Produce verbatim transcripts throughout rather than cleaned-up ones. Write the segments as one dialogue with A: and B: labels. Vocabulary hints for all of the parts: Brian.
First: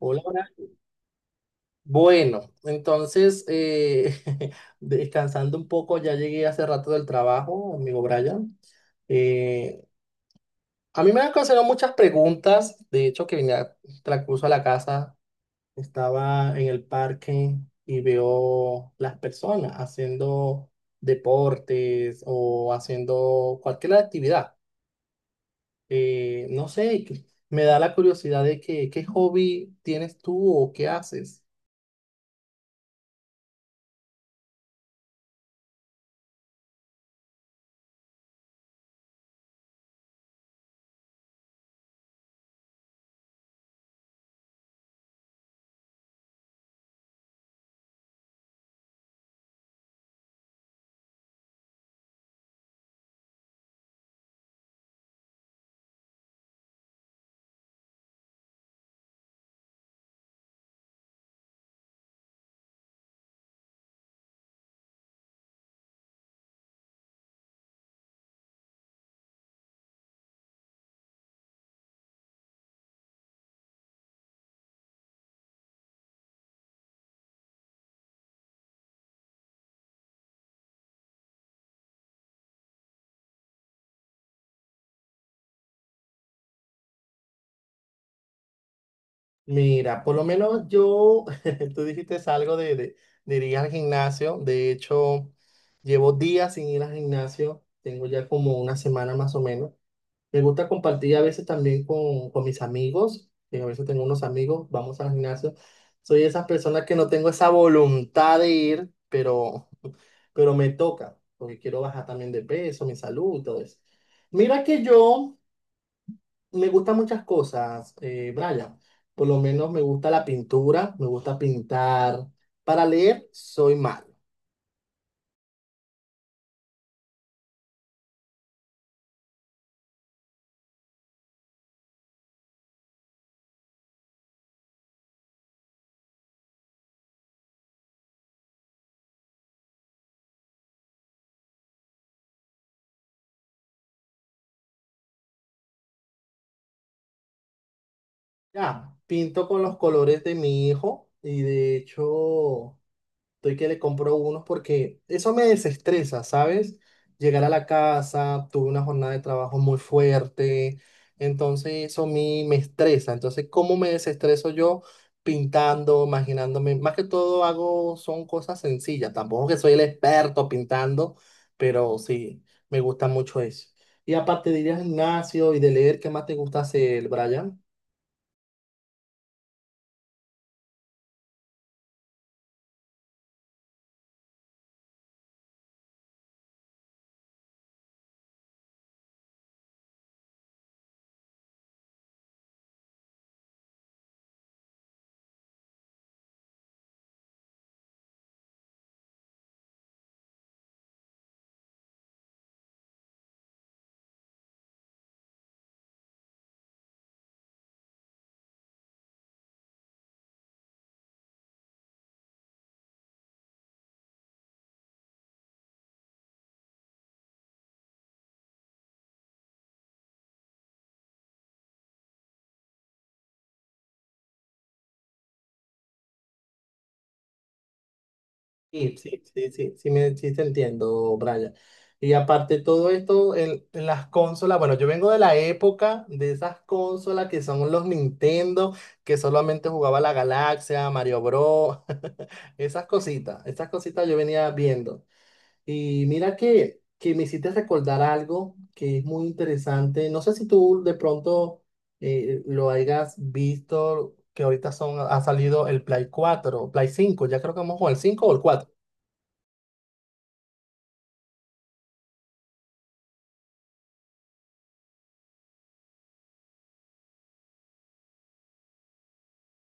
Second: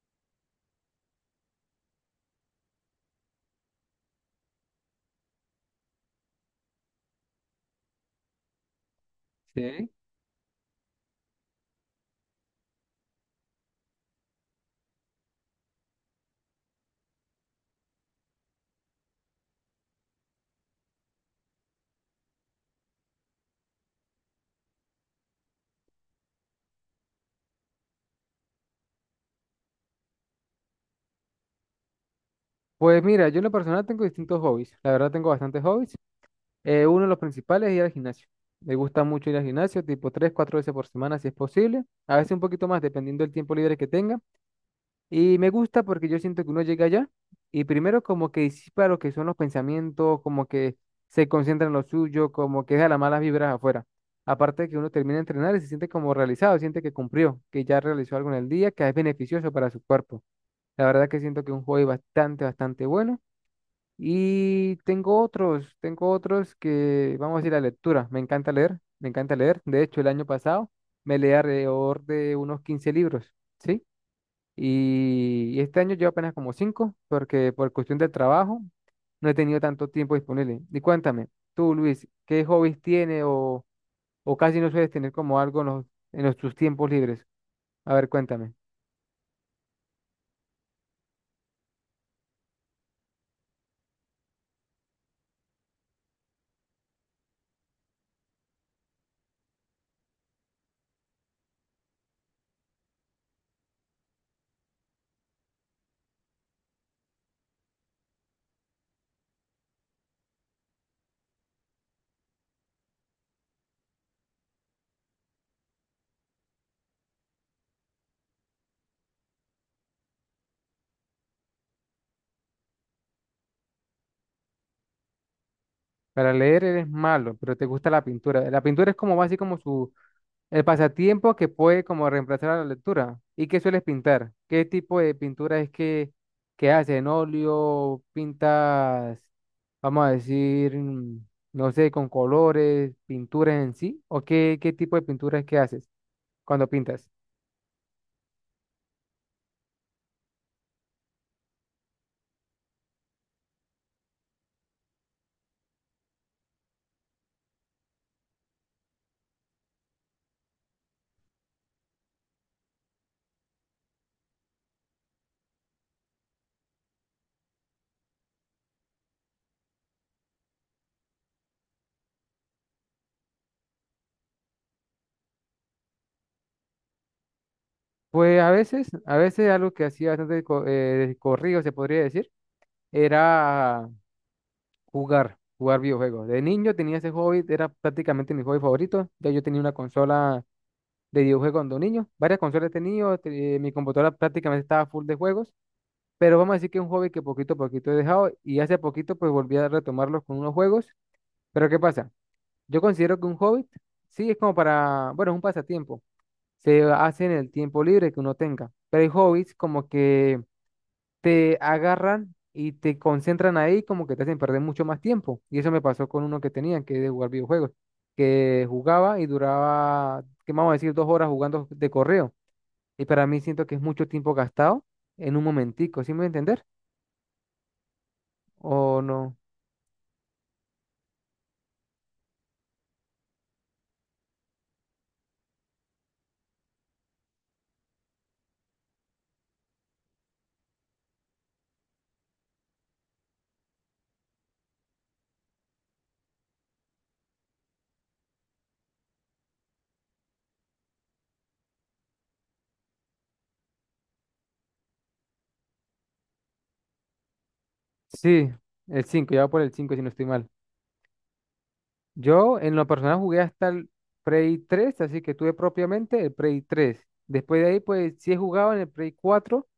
A: Hola, hola. Bueno, entonces, eh, descansando un poco, ya llegué hace rato del trabajo, amigo Brian. Eh,
B: Sí.
A: a mí me han ocasionado muchas preguntas, de hecho, que vine a transcurso a la casa, estaba en el parque y veo las personas haciendo deportes o haciendo cualquier actividad. Eh, no sé, que- me da la curiosidad de que, qué hobby tienes tú o qué haces.
B: Pues mira, yo en lo personal tengo distintos hobbies. La verdad tengo bastantes hobbies. Eh, uno de los principales es ir al gimnasio. Me gusta mucho ir al gimnasio, tipo tres, cuatro veces por semana si es posible. A veces un poquito más, dependiendo del tiempo libre que tenga. Y me gusta porque yo siento que uno llega allá y primero como que disipa lo que son los pensamientos, como que se concentra en lo suyo, como que deja las malas vibras afuera. Aparte de que uno termina de entrenar y se siente como realizado, siente que cumplió, que ya realizó algo en el día, que es beneficioso para su cuerpo. La verdad que siento que es un hobby bastante, bastante bueno. Y tengo otros, tengo otros que, vamos a decir, la lectura. Me encanta leer, me encanta leer. De hecho, el año pasado me leí alrededor de unos quince libros, ¿sí? Y, y este año llevo apenas como cinco porque por cuestión del trabajo no he tenido tanto tiempo disponible. Y cuéntame, tú, Luis, ¿qué hobbies tiene o, o casi no sueles tener como algo en los, en los- tus tiempos libres? A ver, cuéntame.
A: Mira, por lo menos yo, tú dijiste algo de, de, de ir al gimnasio. De hecho, llevo días sin ir al gimnasio. Tengo ya como una semana más o menos. Me gusta compartir a veces también con, con mis amigos. Que a veces tengo unos amigos, vamos al gimnasio. Soy esas personas que no tengo esa voluntad de ir, pero, pero me toca, porque quiero bajar también de peso, mi salud, todo eso. Mira que yo me gustan muchas cosas, eh, Brian. Por lo menos me gusta la pintura, me gusta pintar. Para leer soy malo.
B: Para leer eres malo, pero te gusta la pintura. La pintura es como más así como su el pasatiempo que puede como reemplazar a la lectura. ¿Y qué sueles pintar? ¿Qué tipo de pintura es que, que haces? ¿En óleo? ¿Pintas, vamos a decir, mm, no sé, con colores, pinturas en sí? ¿O qué, qué tipo de pintura es que haces cuando pintas?
A: Ya, pinto con los colores de mi hijo y de hecho, estoy que le compro unos porque eso me desestresa, ¿sabes? Llegar a la casa, tuve una jornada de trabajo muy fuerte, entonces eso a mí me estresa. Entonces, ¿cómo me desestreso yo? Pintando, imaginándome. Más que todo hago, son cosas sencillas. Tampoco que soy el experto pintando, pero sí, me gusta mucho eso. Y aparte de ir al gimnasio y de leer, ¿qué más te gusta hacer, Brian?
B: Pues a veces, a veces algo que hacía bastante co- eh, de corrido, se podría decir, era jugar, jugar videojuegos. De niño tenía ese hobby, era prácticamente mi hobby favorito. Ya yo tenía una consola de videojuegos cuando niño, varias consolas he tenido, te- eh, mi computadora prácticamente estaba full de juegos, pero vamos a decir que es un hobby que poquito a poquito he dejado y hace poquito pues volví a retomarlos con unos juegos, pero ¿qué pasa? Yo considero que un hobby, sí, es como para, bueno, es un pasatiempo, se hace en el tiempo libre que uno tenga, pero hay hobbies como que te agarran y te concentran ahí como que te hacen perder mucho más tiempo y eso me pasó con uno que tenía, que es de jugar videojuegos, que jugaba y duraba, que vamos a decir, dos horas jugando de correo y para mí siento que es mucho tiempo gastado en un momentico, ¿sí me voy a entender?
A: Sí,
B: ¿O
A: sí,
B: no?
A: sí, sí, sí, me, sí te entiendo, Brian. Y aparte de todo esto, en, en las consolas, bueno, yo vengo de la época de esas consolas que son los Nintendo, que solamente jugaba la Galaxia, Mario Bros, esas cositas, esas cositas yo venía viendo. Y mira que, que me hiciste recordar algo que es muy interesante. No sé si tú de pronto eh, lo hayas visto, que ahorita son, ha salido el Play cuatro, Play cinco, ya creo que vamos con el cinco o el
B: Sí,
A: cuatro.
B: el cinco ya voy por el cinco si no estoy mal. Yo en lo personal jugué hasta el Prey tres, así que tuve propiamente el Prey tres. Después de ahí, pues sí he jugado en el Prey cuatro,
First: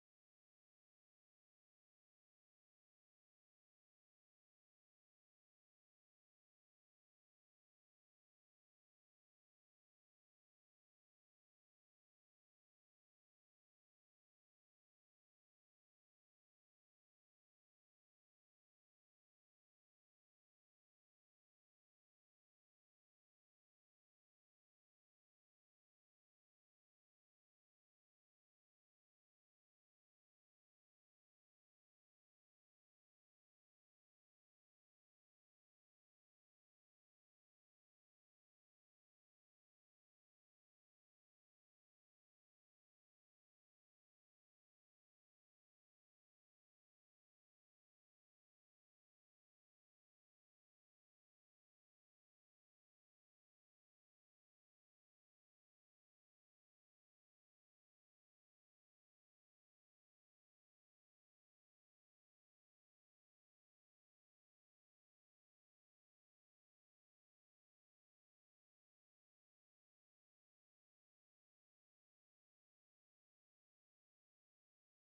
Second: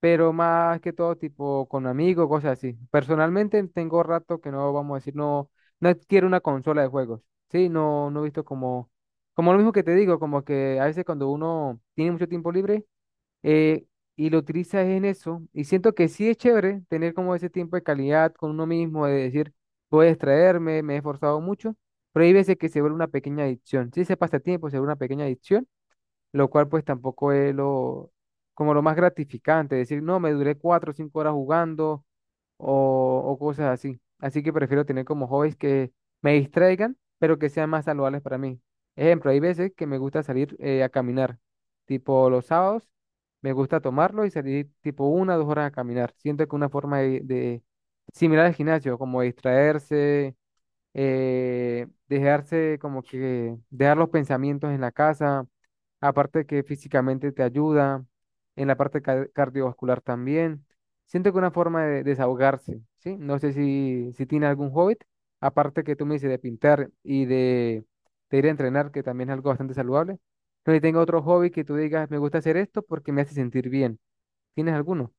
B: pero más que todo tipo con amigos, cosas así. Personalmente tengo rato que no, vamos a decir, no, no adquiero una consola de juegos. Sí, no, no he visto como, como, lo mismo que te digo, como que a veces cuando uno tiene mucho tiempo libre eh, y lo utilizas en eso. Y siento que sí es chévere tener como ese tiempo de calidad con uno mismo, de decir, voy a distraerme, me he esforzado mucho, pero hay veces que se vuelve una pequeña adicción. Si ese pasatiempo se vuelve una pequeña adicción, lo cual pues tampoco es lo, como lo más gratificante, decir, no, me duré cuatro o cinco horas jugando, o, o cosas así. Así que prefiero tener como hobbies que me distraigan, pero que sean más saludables para mí. Ejemplo, hay veces que me gusta salir eh, a caminar, tipo los sábados, me gusta tomarlo y salir tipo una o dos horas a caminar. Siento que una forma de, de- similar al gimnasio, como distraerse, eh, dejarse como que dejar los pensamientos en la casa, aparte que físicamente te ayuda, en la parte ca- cardiovascular también. Siento que una forma de desahogarse, ¿sí? No sé si, si tiene algún hobby, aparte que tú me dices de pintar y de, de ir a entrenar, que también es algo bastante saludable. No sé si tengo otro hobby que tú digas, me gusta hacer esto porque me hace sentir bien. ¿Tienes alguno?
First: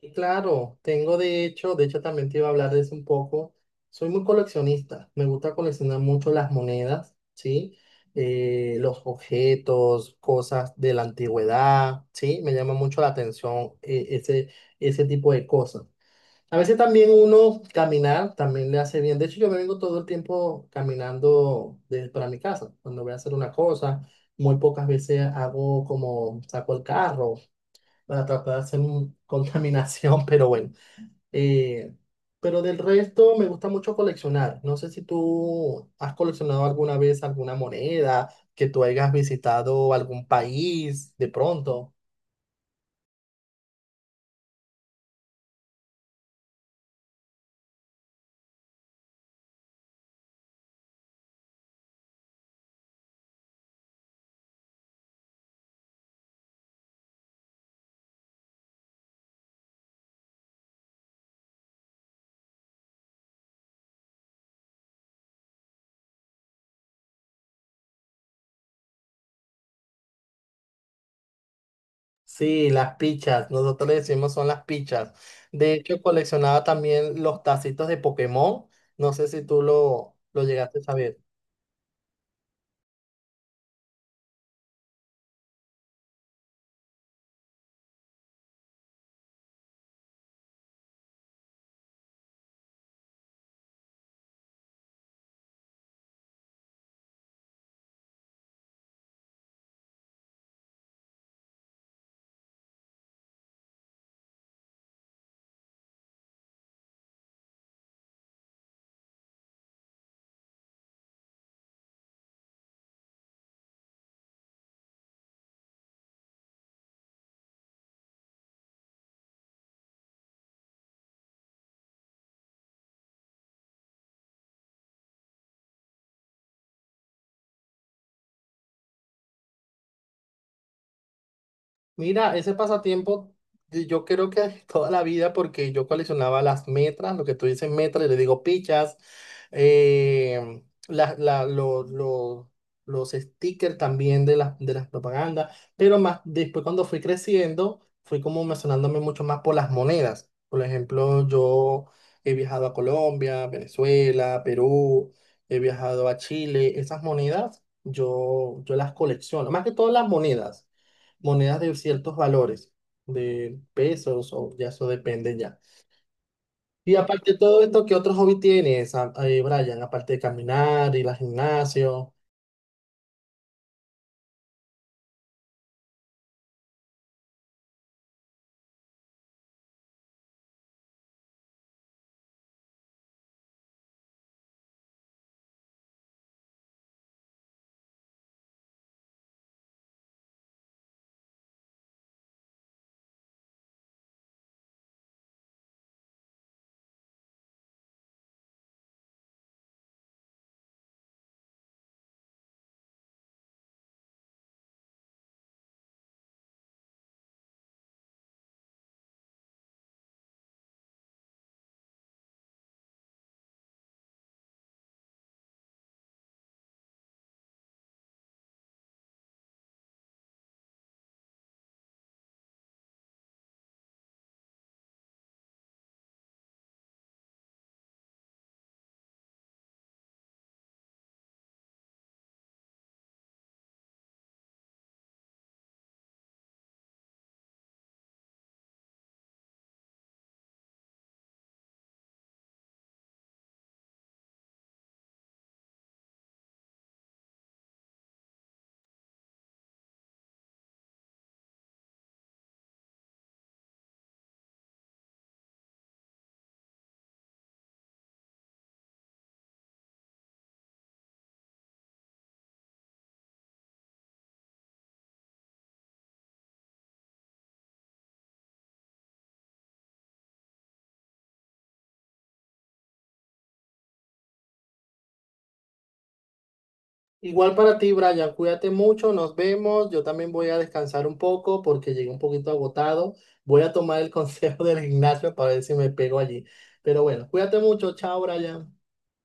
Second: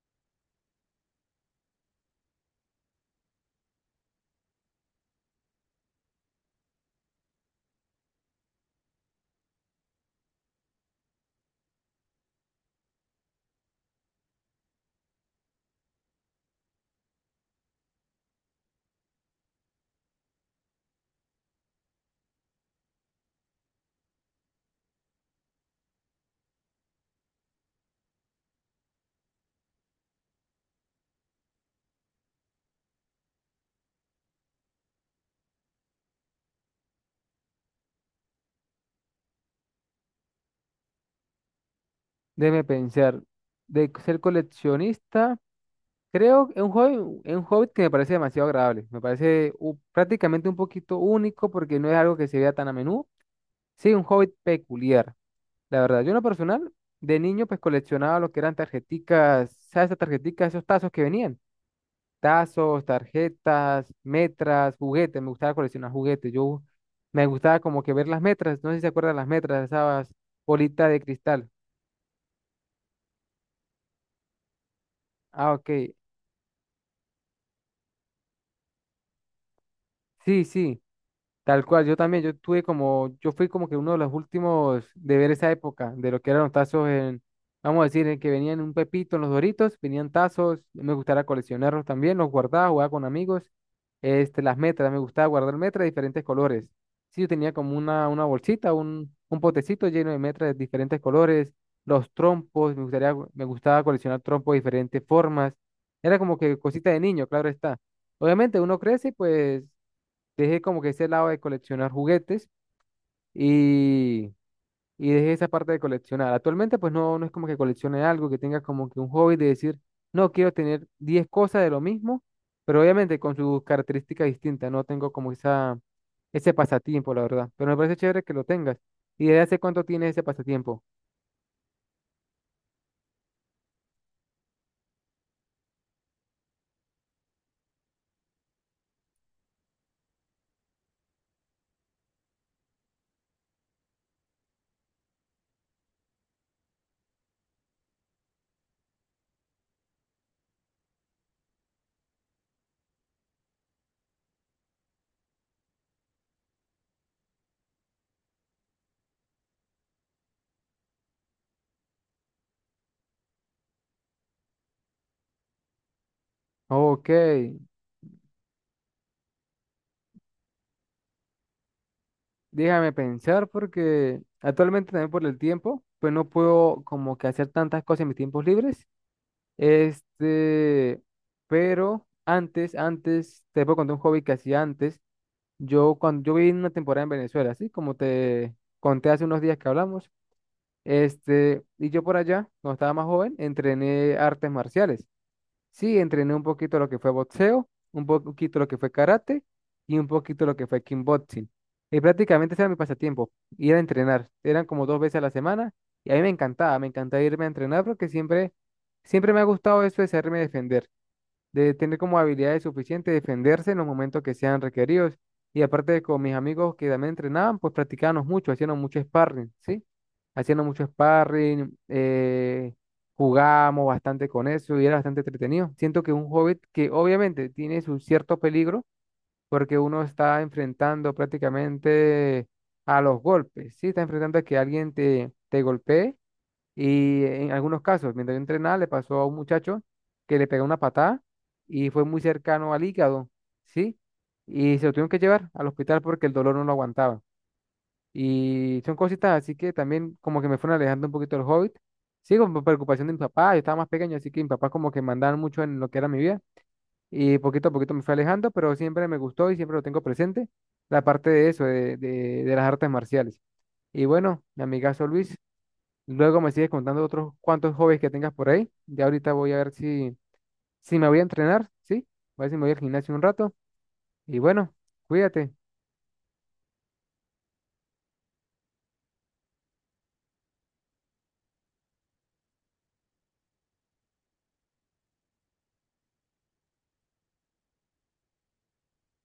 A: Y claro, tengo de hecho, de hecho también te iba a hablar de eso un poco. Soy muy coleccionista, me gusta coleccionar mucho las monedas, ¿sí? Eh, los objetos, cosas de la antigüedad, ¿sí? Me llama mucho la atención eh, ese, ese tipo de cosas. A veces también uno caminar también le hace bien. De hecho, yo me vengo todo el tiempo caminando de- para mi casa. Cuando voy a hacer una cosa, muy pocas veces hago como saco el carro para tratar de hacer un- contaminación, pero bueno. Eh, pero del resto me gusta mucho coleccionar. No sé si tú has coleccionado alguna vez alguna moneda, que tú hayas visitado algún país de pronto.
B: Déjeme pensar. De ser coleccionista. Creo que es un hobby, es un hobby que me parece demasiado agradable. Me parece u- prácticamente un poquito único porque no es algo que se vea tan a menudo. Sí, un hobby peculiar. La verdad, yo en lo personal, de niño, pues coleccionaba lo que eran tarjeticas, ¿sabes? Esas tarjeticas, esos tazos que venían. Tazos, tarjetas, metras, juguetes. Me gustaba coleccionar juguetes. Yo me gustaba como que ver las metras. No sé si se acuerdan las metras, esas bolitas de cristal.
A: Sí, las pichas, nosotros le decimos son las pichas.
B: Ah,
A: De
B: ok.
A: hecho, coleccionaba también los tacitos de Pokémon. No sé si tú lo, lo
B: Sí,
A: llegaste
B: sí.
A: a saber.
B: Tal cual, yo también, yo tuve como, yo fui como que uno de los últimos de ver esa época, de lo que eran los tazos en, vamos a decir, en que venían un pepito en los Doritos, venían tazos, me gustaba coleccionarlos también, los guardaba, jugaba con amigos, este, las metras, me gustaba guardar metras de diferentes colores. Sí, yo tenía como una, una bolsita, un, un potecito lleno de metras de diferentes colores, los trompos, me gustaría, me gustaba coleccionar trompos de diferentes formas, era como que cosita de niño, claro está. Obviamente uno crece, pues dejé como que ese lado de coleccionar juguetes y, y dejé esa parte de coleccionar. Actualmente pues no, no es como que coleccione algo, que tenga como que un hobby de decir, no, quiero tener diez cosas de lo mismo, pero obviamente con sus características distintas, no tengo como esa, ese pasatiempo, la verdad, pero me parece chévere que lo tengas. ¿Y desde hace cuánto tienes ese pasatiempo?
A: Mira, ese pasatiempo de- yo creo que toda la vida porque yo coleccionaba las metras, lo que tú dices metras, yo le digo pichas, eh, la- la- lo- lo- los stickers también de las, de las propagandas, pero más después cuando fui creciendo fui como mencionándome mucho más por las monedas. Por ejemplo, yo he viajado a Colombia, Venezuela, Perú, he viajado a Chile, esas monedas yo, yo las colecciono, más que todas las monedas monedas de ciertos valores, de pesos o ya eso depende ya. Y
B: Ok,
A: aparte de todo esto, ¿qué otro hobby tienes, a- eh, Brian? Aparte de caminar, ir al gimnasio.
B: déjame pensar porque actualmente también por el tiempo, pues no puedo como que hacer tantas cosas en mis tiempos libres. Este, pero antes, antes, te puedo contar un hobby que hacía antes. Yo cuando yo viví una temporada en Venezuela, así como te conté hace unos días que hablamos. Este, y yo por allá, cuando estaba más joven, entrené artes marciales. Sí, entrené un poquito lo que fue boxeo, un po poquito lo que fue karate y un poquito lo que fue kickboxing. Y prácticamente ese era mi pasatiempo, ir a entrenar. Eran como dos veces a la semana y a mí me encantaba, me encantaba irme a entrenar porque siempre, siempre me ha gustado eso de saberme defender, de tener como habilidades suficientes, defenderse en los momentos que sean requeridos. Y aparte de con mis amigos que también entrenaban, pues practicábamos mucho, hacíamos mucho sparring, ¿sí? Haciendo mucho sparring, eh, jugábamos bastante con eso y era bastante entretenido. Siento que un hobbit que obviamente tiene su cierto peligro, porque uno está enfrentando prácticamente a los golpes, ¿sí? Está enfrentando a que alguien te, te golpee y en algunos casos, mientras yo entrenaba, le pasó a un muchacho que le pegó una patada y fue muy cercano al hígado, ¿sí? Y se lo tuvieron que llevar al hospital porque el dolor no lo aguantaba. Y son cositas así que también como que me fueron alejando un poquito del hobbit. Sí, con preocupación de mi papá, yo estaba más pequeño, así que mi papá como que mandaba mucho en lo que era mi vida. Y poquito a poquito me fue alejando, pero siempre me gustó y siempre lo tengo presente, la parte de eso, de, de, de las artes marciales. Y bueno, mi amigazo Luis, luego me sigues contando otros cuantos hobbies que tengas por ahí. Ya ahorita voy a ver si, si me voy a entrenar, ¿sí? Voy a ver si me voy al gimnasio un rato. Y bueno, cuídate.
A: Igual para ti, Brian, cuídate mucho, nos vemos. Yo también voy a descansar un poco porque llegué un poquito agotado. Voy a tomar el consejo del gimnasio para ver si me pego allí. Pero bueno, cuídate mucho, chao, Brian.